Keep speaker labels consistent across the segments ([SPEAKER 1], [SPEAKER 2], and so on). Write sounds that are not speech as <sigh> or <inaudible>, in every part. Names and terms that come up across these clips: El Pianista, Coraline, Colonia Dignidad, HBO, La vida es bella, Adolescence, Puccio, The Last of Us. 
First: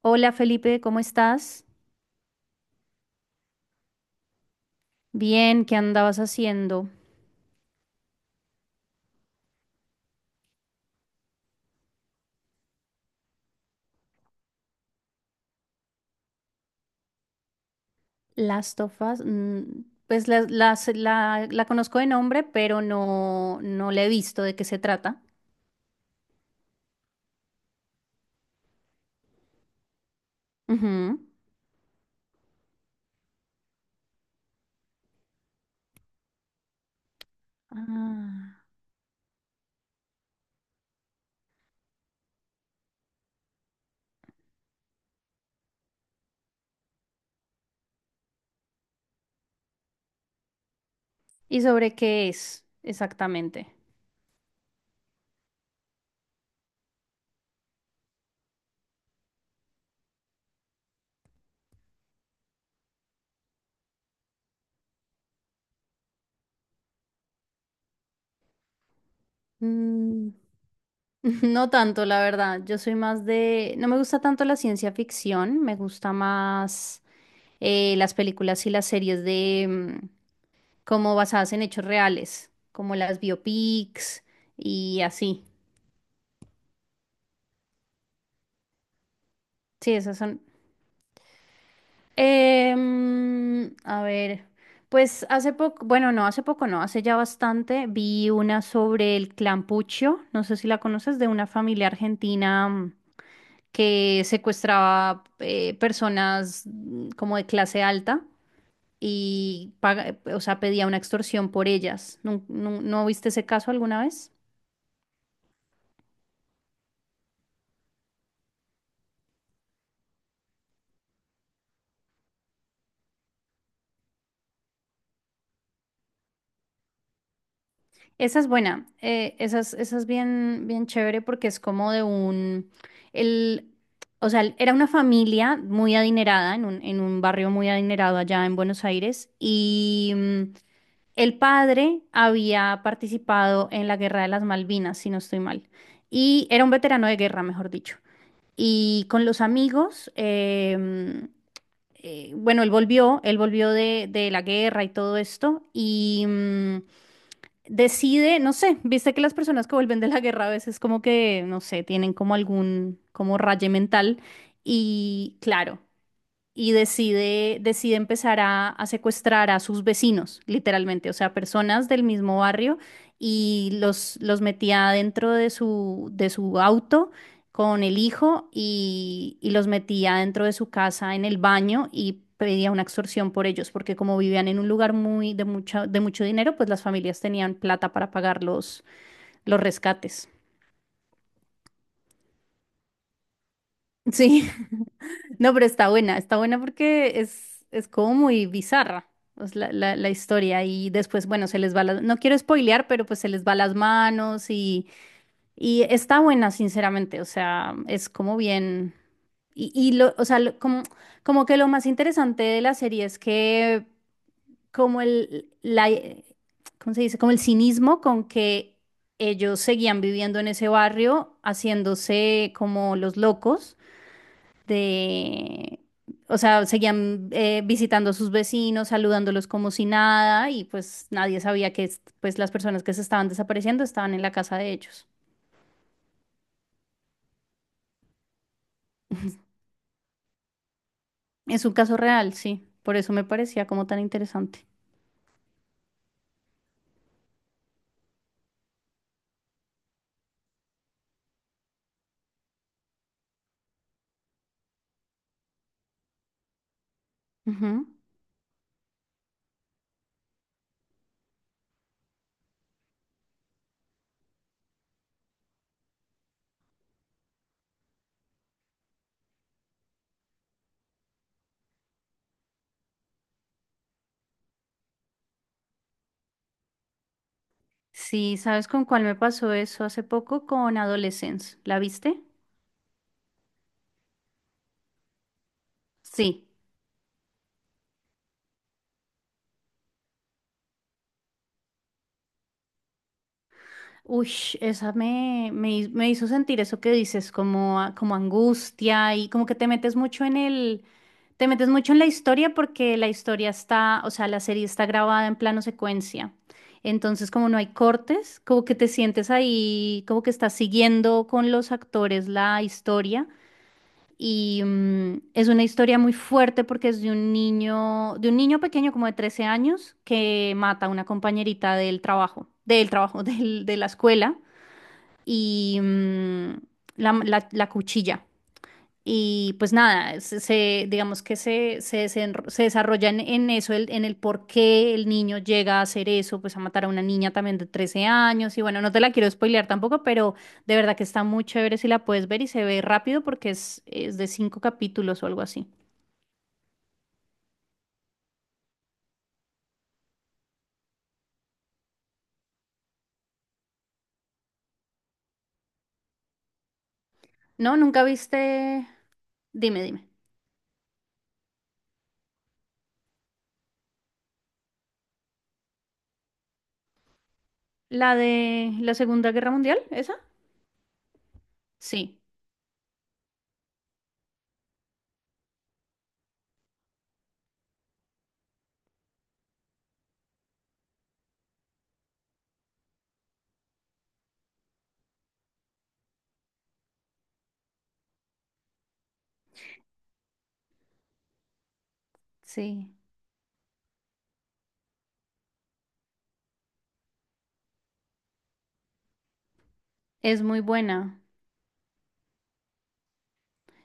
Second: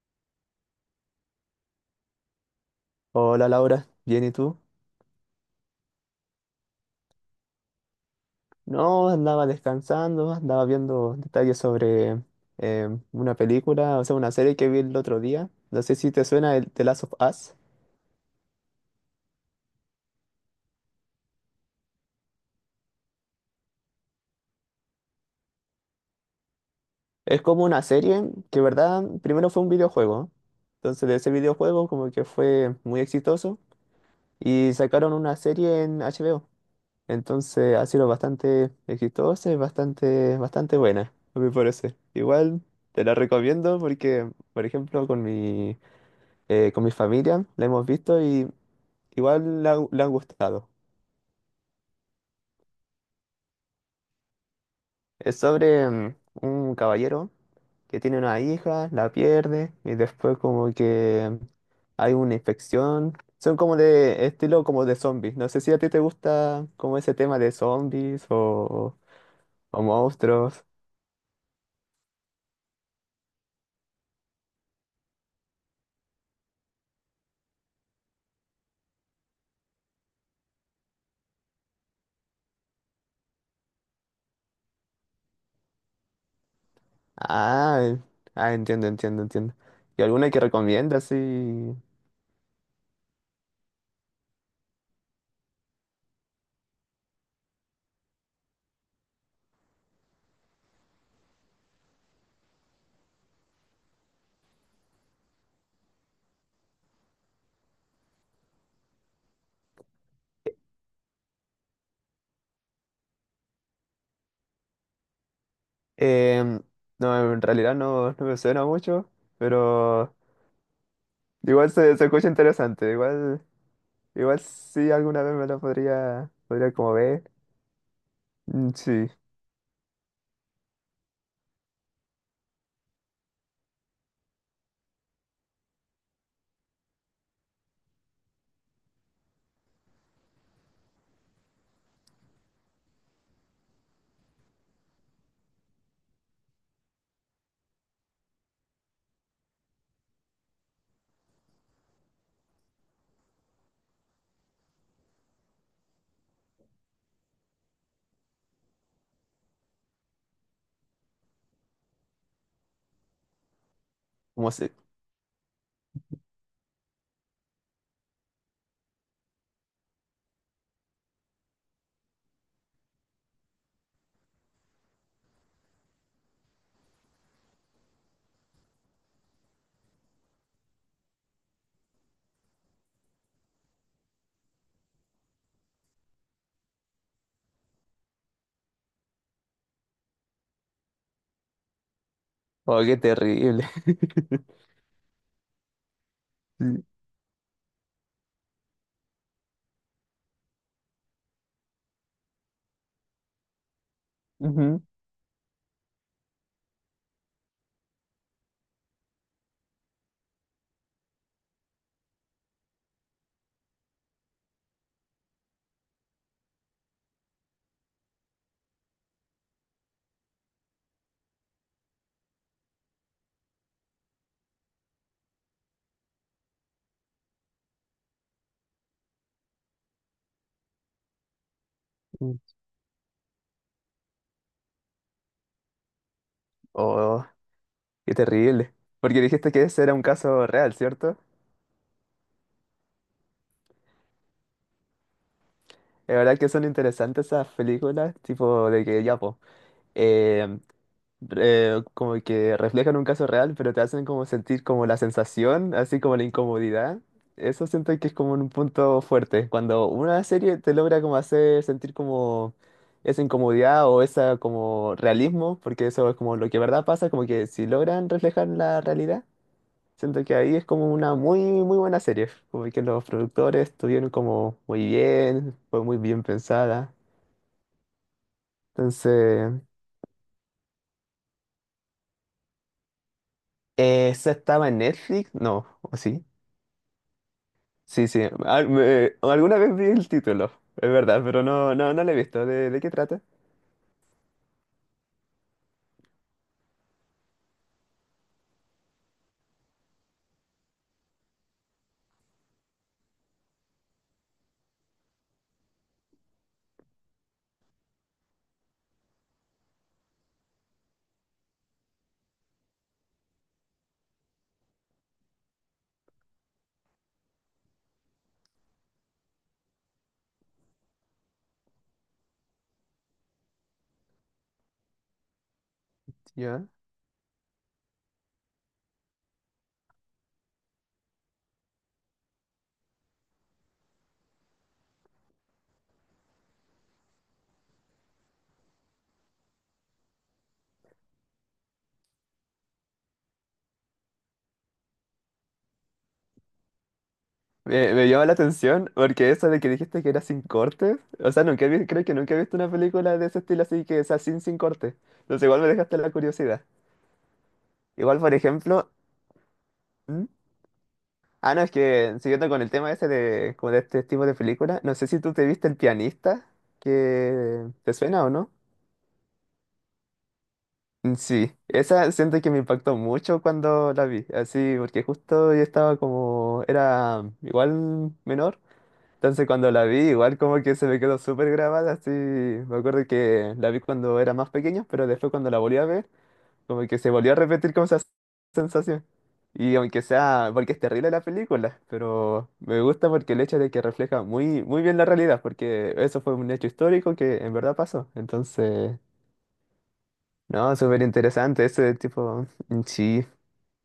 [SPEAKER 1] Hola Felipe, ¿cómo estás?
[SPEAKER 2] Hola Laura, ¿bien y tú?
[SPEAKER 1] Bien, ¿qué andabas haciendo?
[SPEAKER 2] No, andaba descansando, andaba viendo detalles sobre una película, o sea, una serie que vi el otro día. No sé si te suena el The Last of Us.
[SPEAKER 1] Las tofas, pues la conozco de nombre, pero no, no la he visto de qué se trata.
[SPEAKER 2] Es como una serie que, verdad, primero fue un videojuego. Entonces de
[SPEAKER 1] Ujú.
[SPEAKER 2] ese videojuego como que fue muy exitoso y sacaron una serie en HBO. Entonces ha sido
[SPEAKER 1] Ah.
[SPEAKER 2] bastante exitosa y bastante, bastante buena, a mi parecer. Igual te la recomiendo porque, por ejemplo, con mi familia, la hemos visto y igual le han gustado.
[SPEAKER 1] ¿Y sobre qué es exactamente?
[SPEAKER 2] Es sobre un caballero que tiene una hija, la pierde y después como que hay una infección. Son como de estilo como de zombies. No sé si a ti te gusta como ese tema de zombies o
[SPEAKER 1] Mm.
[SPEAKER 2] monstruos.
[SPEAKER 1] <laughs> No tanto, la verdad. Yo soy más de... No me gusta tanto la ciencia ficción, me gusta más las películas y las series de mm, como basadas en hechos reales, como las biopics y así.
[SPEAKER 2] Ah, ah, entiendo, entiendo, entiendo.
[SPEAKER 1] Sí,
[SPEAKER 2] ¿Y
[SPEAKER 1] esas
[SPEAKER 2] alguna
[SPEAKER 1] son.
[SPEAKER 2] que recomiendas? Sí.
[SPEAKER 1] A ver, pues hace poco, bueno, no, hace poco no, hace ya bastante, vi una sobre el clan Puccio, no sé si la conoces, de una familia argentina que secuestraba personas como de clase alta y o sea, pedía una extorsión por ellas. ¿No viste ese caso alguna vez?
[SPEAKER 2] Em, no, en realidad no, no me suena mucho, pero igual se escucha interesante, igual, igual sí alguna vez me lo podría como ver.
[SPEAKER 1] Esa es
[SPEAKER 2] Mm,
[SPEAKER 1] buena,
[SPEAKER 2] sí,
[SPEAKER 1] esa es bien, bien chévere porque es como de el, o sea, era una familia muy adinerada en en un barrio muy adinerado allá en Buenos Aires y el padre había participado en la Guerra de las Malvinas, si no estoy mal, y era un veterano de guerra, mejor dicho. Y con los amigos, bueno, él volvió de la guerra y todo esto, y, decide, no sé, viste que las personas que vuelven de la guerra a veces como que, no sé, tienen como algún, como raye mental
[SPEAKER 2] como se,
[SPEAKER 1] y claro y decide empezar a secuestrar a sus vecinos, literalmente, o sea, personas del mismo barrio, y los metía dentro de de su auto con el hijo y los metía dentro de su casa en el baño y pedía una extorsión por ellos, porque como vivían en un lugar muy de mucha, de mucho dinero, pues las familias tenían plata para pagar los rescates.
[SPEAKER 2] oh, qué terrible. <laughs>
[SPEAKER 1] Sí. No, pero está buena
[SPEAKER 2] Sí.
[SPEAKER 1] porque es como muy bizarra pues, la historia y después, bueno, se les va las, no quiero spoilear, pero pues se les va las manos
[SPEAKER 2] Ujú.
[SPEAKER 1] y está buena, sinceramente, o sea, es como bien, o sea, como que lo más interesante de la serie es que como ¿cómo se dice? Como el cinismo con que ellos seguían viviendo en ese barrio, haciéndose como los locos de, o sea, seguían visitando a sus vecinos, saludándolos como si nada, y pues nadie sabía que pues
[SPEAKER 2] Mm.
[SPEAKER 1] las personas que se estaban desapareciendo estaban en la casa de ellos.
[SPEAKER 2] Oh, qué terrible. Porque dijiste que ese era un caso real, ¿cierto?
[SPEAKER 1] Es un caso real, sí, por eso me parecía como tan interesante.
[SPEAKER 2] Es verdad que son interesantes esas películas, tipo de que ya, pues, como que reflejan un caso real, pero te hacen como sentir como la sensación, así como la incomodidad. Eso
[SPEAKER 1] Ujú.
[SPEAKER 2] siento que es como un punto fuerte, cuando una serie te logra como hacer sentir como esa incomodidad o esa como realismo, porque eso es como lo que verdad pasa, como que si logran reflejar la realidad, siento que ahí es como una muy, muy buena serie, como que los productores estuvieron como muy bien, fue muy bien pensada.
[SPEAKER 1] Sí, ¿sabes con cuál me pasó
[SPEAKER 2] Entonces,
[SPEAKER 1] eso hace poco? Con Adolescence, ¿la viste?
[SPEAKER 2] ¿esa estaba en Netflix? No, ¿o sí?
[SPEAKER 1] Sí.
[SPEAKER 2] Sí, sí. Alguna vez vi el título, es verdad, pero no, no, no lo he visto. ¿De qué trata?
[SPEAKER 1] Uy, esa me, me, hi- me hizo sentir eso que dices, como, como angustia y como que te metes mucho en la historia porque o sea, la serie está grabada en plano secuencia. Entonces, como no hay cortes, como que te sientes ahí, como que estás siguiendo con los actores la historia. Y es una historia muy fuerte porque es de un niño pequeño como de 13 años que mata a una compañerita del trabajo, <laughs> de la escuela y
[SPEAKER 2] Ya.
[SPEAKER 1] la cuchilla. Y pues nada, digamos que se desarrolla en eso, en el por qué el niño llega a hacer eso, pues a matar a una niña también de 13 años. Y bueno, no te la quiero spoilear tampoco, pero de verdad que está muy chévere si la puedes ver y se ve rápido porque es de cinco capítulos o algo así.
[SPEAKER 2] Me llama la atención porque eso de que dijiste que era sin cortes. O sea, nunca he vi- creo que nunca he visto una película de ese estilo así que sea sin, sin cortes. Entonces igual me dejaste la curiosidad.
[SPEAKER 1] No, nunca
[SPEAKER 2] Igual, por
[SPEAKER 1] viste.
[SPEAKER 2] ejemplo...
[SPEAKER 1] Dime, dime.
[SPEAKER 2] ¿Mm? Ah, no, es que siguiendo con el tema ese de, como de este tipo de película, no sé si tú te viste El Pianista, que te
[SPEAKER 1] ¿La
[SPEAKER 2] suena o no.
[SPEAKER 1] de la Segunda Guerra Mundial? ¿Esa?
[SPEAKER 2] Mm, sí, esa
[SPEAKER 1] Sí,
[SPEAKER 2] siento que me impactó mucho cuando la vi, así, porque justo yo estaba como, era igual menor, entonces cuando la vi igual como que se me quedó súper grabada, así, me acuerdo que la vi cuando era más pequeño, pero después cuando la volví a ver, como que se volvió a repetir como esa sensación. Y aunque sea, porque es terrible la película, pero me
[SPEAKER 1] sí.
[SPEAKER 2] gusta porque el hecho de que refleja muy, muy bien la realidad, porque eso fue un hecho histórico que en verdad pasó, entonces...
[SPEAKER 1] Es muy
[SPEAKER 2] No, súper
[SPEAKER 1] buena.
[SPEAKER 2] interesante ese tipo, sí,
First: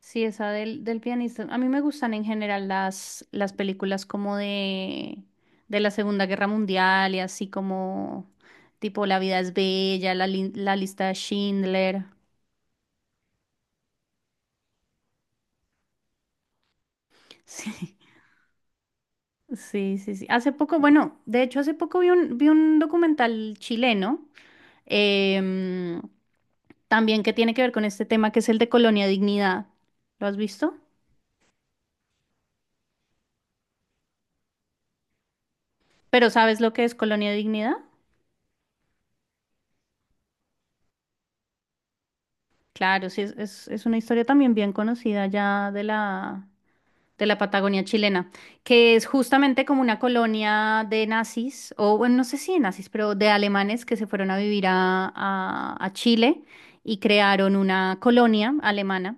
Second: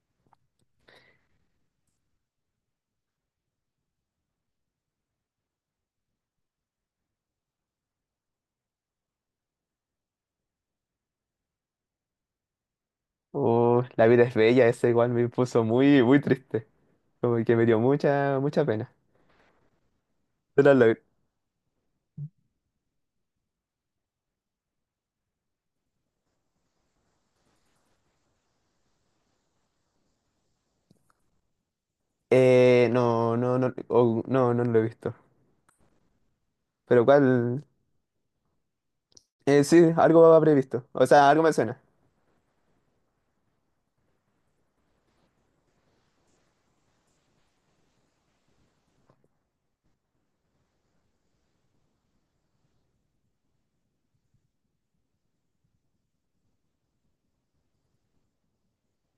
[SPEAKER 1] Sí, esa del pianista. A mí me gustan en general las películas como de la Segunda Guerra Mundial y así como tipo La vida es bella, la lista de Schindler.
[SPEAKER 2] oh, la vida es bella, ese igual me puso muy, muy triste, como que me
[SPEAKER 1] <laughs>
[SPEAKER 2] dio
[SPEAKER 1] Sí,
[SPEAKER 2] mucha, mucha pena.
[SPEAKER 1] sí, sí, sí. Hace
[SPEAKER 2] Pero
[SPEAKER 1] poco,
[SPEAKER 2] lo- has log-
[SPEAKER 1] bueno, de hecho hace poco vi vi un documental chileno em, también que tiene que ver con este tema que es el de Colonia Dignidad. ¿Lo has visto?
[SPEAKER 2] no, no, no, oh, no, no lo he visto.
[SPEAKER 1] Pero ¿sabes lo que es
[SPEAKER 2] Pero
[SPEAKER 1] Colonia
[SPEAKER 2] cuál,
[SPEAKER 1] Dignidad?
[SPEAKER 2] sí, algo habré visto, o sea, algo me suena.
[SPEAKER 1] Claro, sí, es una historia también bien conocida ya de de la Patagonia chilena, que es justamente como una colonia de nazis, o bueno, no sé si de nazis, pero de alemanes que se fueron a vivir a Chile y crearon una colonia alemana.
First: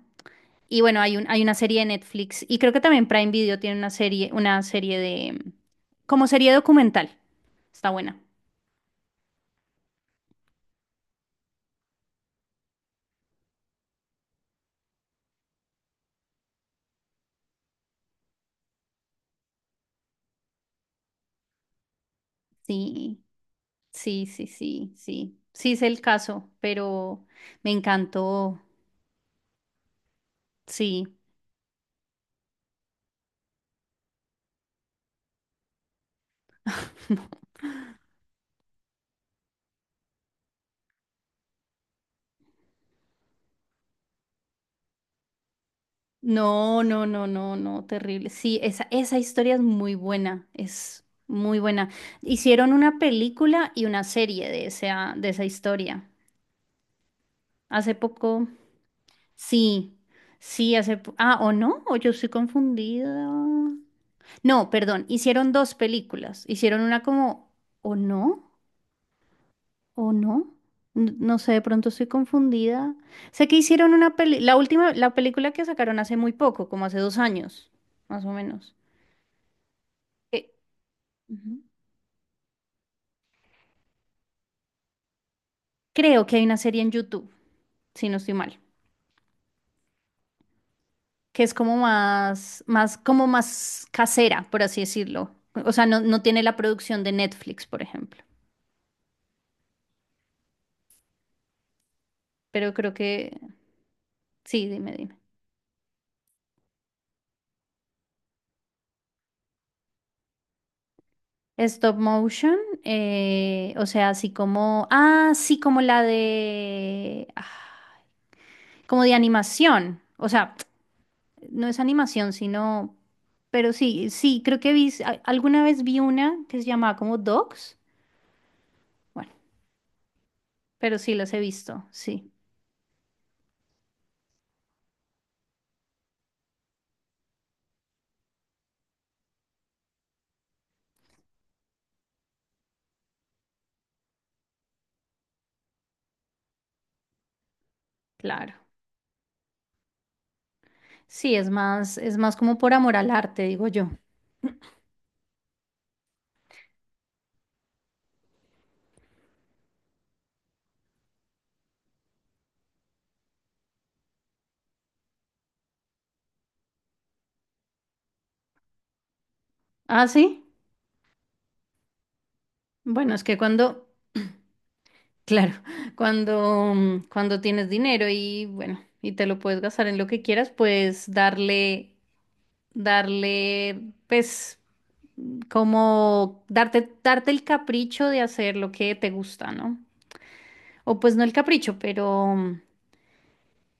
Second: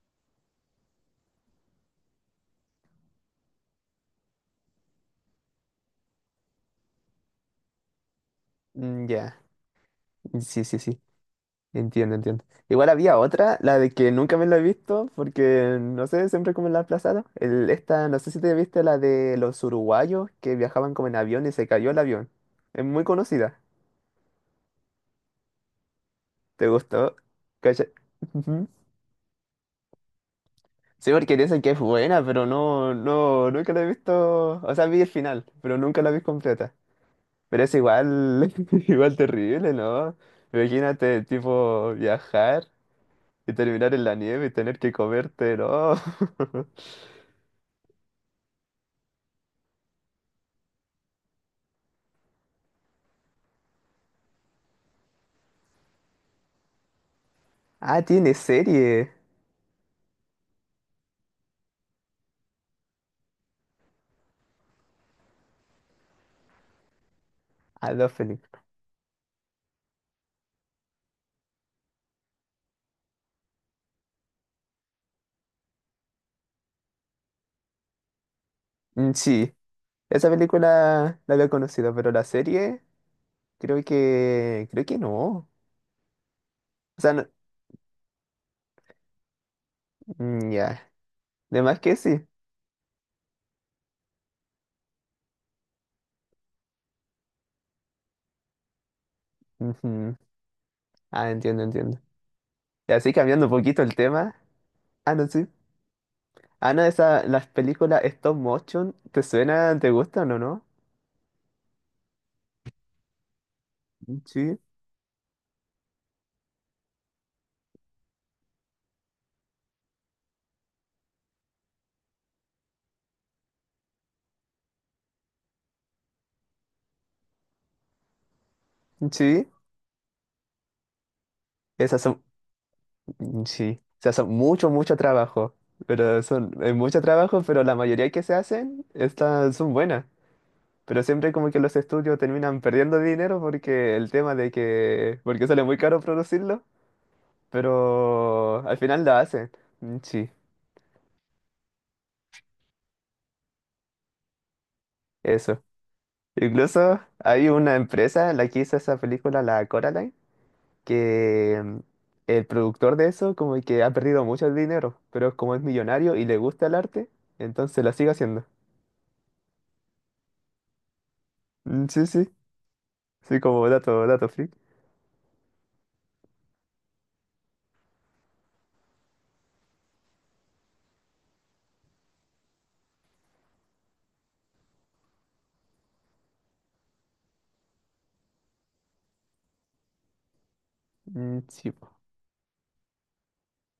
[SPEAKER 1] Y bueno, hay hay una serie de Netflix y creo que también Prime Video tiene una serie de, como serie documental. Está buena.
[SPEAKER 2] Mm, ya, mm, sí, sí, sí, entiendo, entiendo. Igual había otra, la de que nunca me la he visto, porque, no sé, siempre como la he aplazado. El, esta, no sé si te viste la de los uruguayos que viajaban como en avión y se cayó el avión. Es muy
[SPEAKER 1] Sí,
[SPEAKER 2] conocida.
[SPEAKER 1] sí, sí, sí, sí. Sí es el caso,
[SPEAKER 2] ¿Te gustó?
[SPEAKER 1] pero me
[SPEAKER 2] ¿Cacha?
[SPEAKER 1] encantó.
[SPEAKER 2] Ujú.
[SPEAKER 1] Sí.
[SPEAKER 2] Sí, porque dicen que es buena, pero no, no, nunca la he visto. O sea, vi el final, pero nunca la vi completa.
[SPEAKER 1] <laughs>
[SPEAKER 2] Pero es igual, <laughs> igual terrible, ¿no? Imagínate, tipo, viajar y terminar en la nieve y tener que comerte, ¿no? <laughs>
[SPEAKER 1] No, no, no, no, no, terrible. Sí, esa historia es muy buena, es muy buena. Hicieron una película y una serie de esa historia. Hace
[SPEAKER 2] Ah, tiene
[SPEAKER 1] poco,
[SPEAKER 2] serie.
[SPEAKER 1] sí, sí, hace... Ah, ¿o no? ¿O yo estoy confundida? No, perdón, hicieron dos películas. Hicieron una como...
[SPEAKER 2] Ah,
[SPEAKER 1] ¿O
[SPEAKER 2] dos
[SPEAKER 1] no?
[SPEAKER 2] películas.
[SPEAKER 1] ¿O no? No sé, de pronto estoy confundida. Sé que hicieron una peli, la última, la película que sacaron hace muy poco, como hace 2 años, más o menos.
[SPEAKER 2] Mm, sí, esa
[SPEAKER 1] Eh,
[SPEAKER 2] película la había
[SPEAKER 1] ujú.
[SPEAKER 2] conocido, pero la serie creo que no.
[SPEAKER 1] Creo que hay una serie en
[SPEAKER 2] O sea, no-
[SPEAKER 1] YouTube, si no estoy mal,
[SPEAKER 2] mm, ya,
[SPEAKER 1] que es
[SPEAKER 2] de
[SPEAKER 1] como
[SPEAKER 2] más que sí.
[SPEAKER 1] más, más, como más casera, por así decirlo. O sea, no, no tiene la producción de Netflix, por ejemplo.
[SPEAKER 2] Ujú. Ah, entiendo, entiendo.
[SPEAKER 1] Pero
[SPEAKER 2] Y
[SPEAKER 1] creo
[SPEAKER 2] así
[SPEAKER 1] que,
[SPEAKER 2] cambiando un poquito el tema.
[SPEAKER 1] sí, dime,
[SPEAKER 2] Ah,
[SPEAKER 1] dime.
[SPEAKER 2] no, sí. Ana, esa, las películas stop motion, ¿te suenan? ¿Te gustan o no?
[SPEAKER 1] Stop motion, o sea, así
[SPEAKER 2] Sí,
[SPEAKER 1] como, ah, sí, como la de... ah, como de animación. O sea, no es animación, sino, pero sí, sí, creo que vi, alguna vez vi una que se llamaba como Dogs. Bueno,
[SPEAKER 2] sí.
[SPEAKER 1] pero sí las he visto,
[SPEAKER 2] Esas son,
[SPEAKER 1] sí,
[SPEAKER 2] sí. Esas son mucho, mucho trabajo. Pero son, es mucho trabajo, pero la mayoría que se hacen, estas son buenas. Pero siempre como que los estudios terminan perdiendo dinero porque el tema de que, porque sale muy caro producirlo,
[SPEAKER 1] claro.
[SPEAKER 2] pero al final lo hacen. Mm, sí,
[SPEAKER 1] Sí, es más como por amor al arte, digo yo.
[SPEAKER 2] eso. Incluso hay una empresa, la que hizo esa película, la Coraline. Que el productor de eso como que ha perdido mucho el dinero, pero como es millonario y le gusta el arte, entonces la sigue haciendo.
[SPEAKER 1] Ah, sí.
[SPEAKER 2] Mm, sí, sí,
[SPEAKER 1] Bueno, es que
[SPEAKER 2] sí, como
[SPEAKER 1] cuando,
[SPEAKER 2] dato, dato freak.
[SPEAKER 1] claro, <laughs> cuando, cuando tienes dinero y bueno, y te lo puedes gastar en lo que quieras, puedes darle, pues, como darte el capricho de hacer lo que te gusta, ¿no? O pues no el
[SPEAKER 2] Mm,
[SPEAKER 1] capricho,
[SPEAKER 2] sí, po.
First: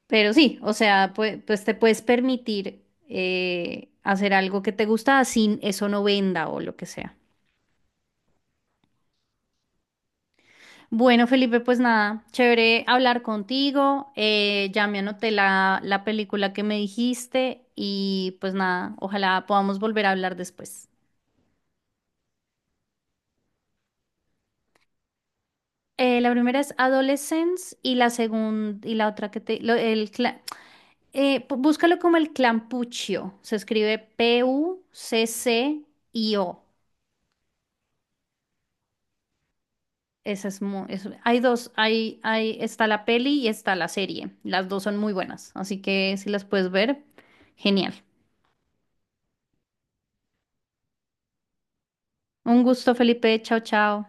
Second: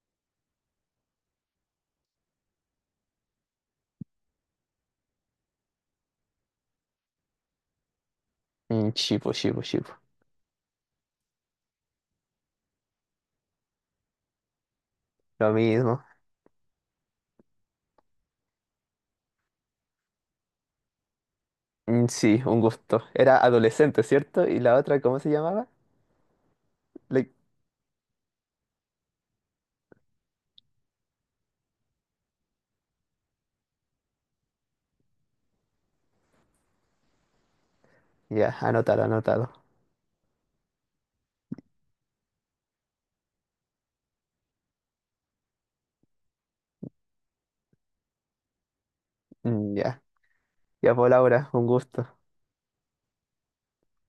[SPEAKER 1] pero sí, o sea, pues, pues te puedes permitir hacer algo que te gusta sin eso no venda o lo que sea.
[SPEAKER 2] Mm, sí, po, sí, po, sí, po.
[SPEAKER 1] Bueno, Felipe, pues nada, chévere hablar contigo. Ya me anoté
[SPEAKER 2] Lo
[SPEAKER 1] la
[SPEAKER 2] mismo.
[SPEAKER 1] película que me dijiste y pues nada, ojalá podamos volver a hablar después.
[SPEAKER 2] Mm, sí, un gusto. Era adolescente, ¿cierto? Y la otra, ¿cómo se llamaba?
[SPEAKER 1] La primera es
[SPEAKER 2] Le-
[SPEAKER 1] Adolescence y la segunda y la otra que te búscalo como el clampuccio. Se escribe PUCCIO.
[SPEAKER 2] ya, anotado, anotado.
[SPEAKER 1] Esa es muy, hay dos, está la peli y está la serie. Las dos son muy buenas, así que si las puedes ver, genial.
[SPEAKER 2] Mm, ya, ya por Laura, un gusto.
[SPEAKER 1] Un gusto, Felipe. Chao, chao.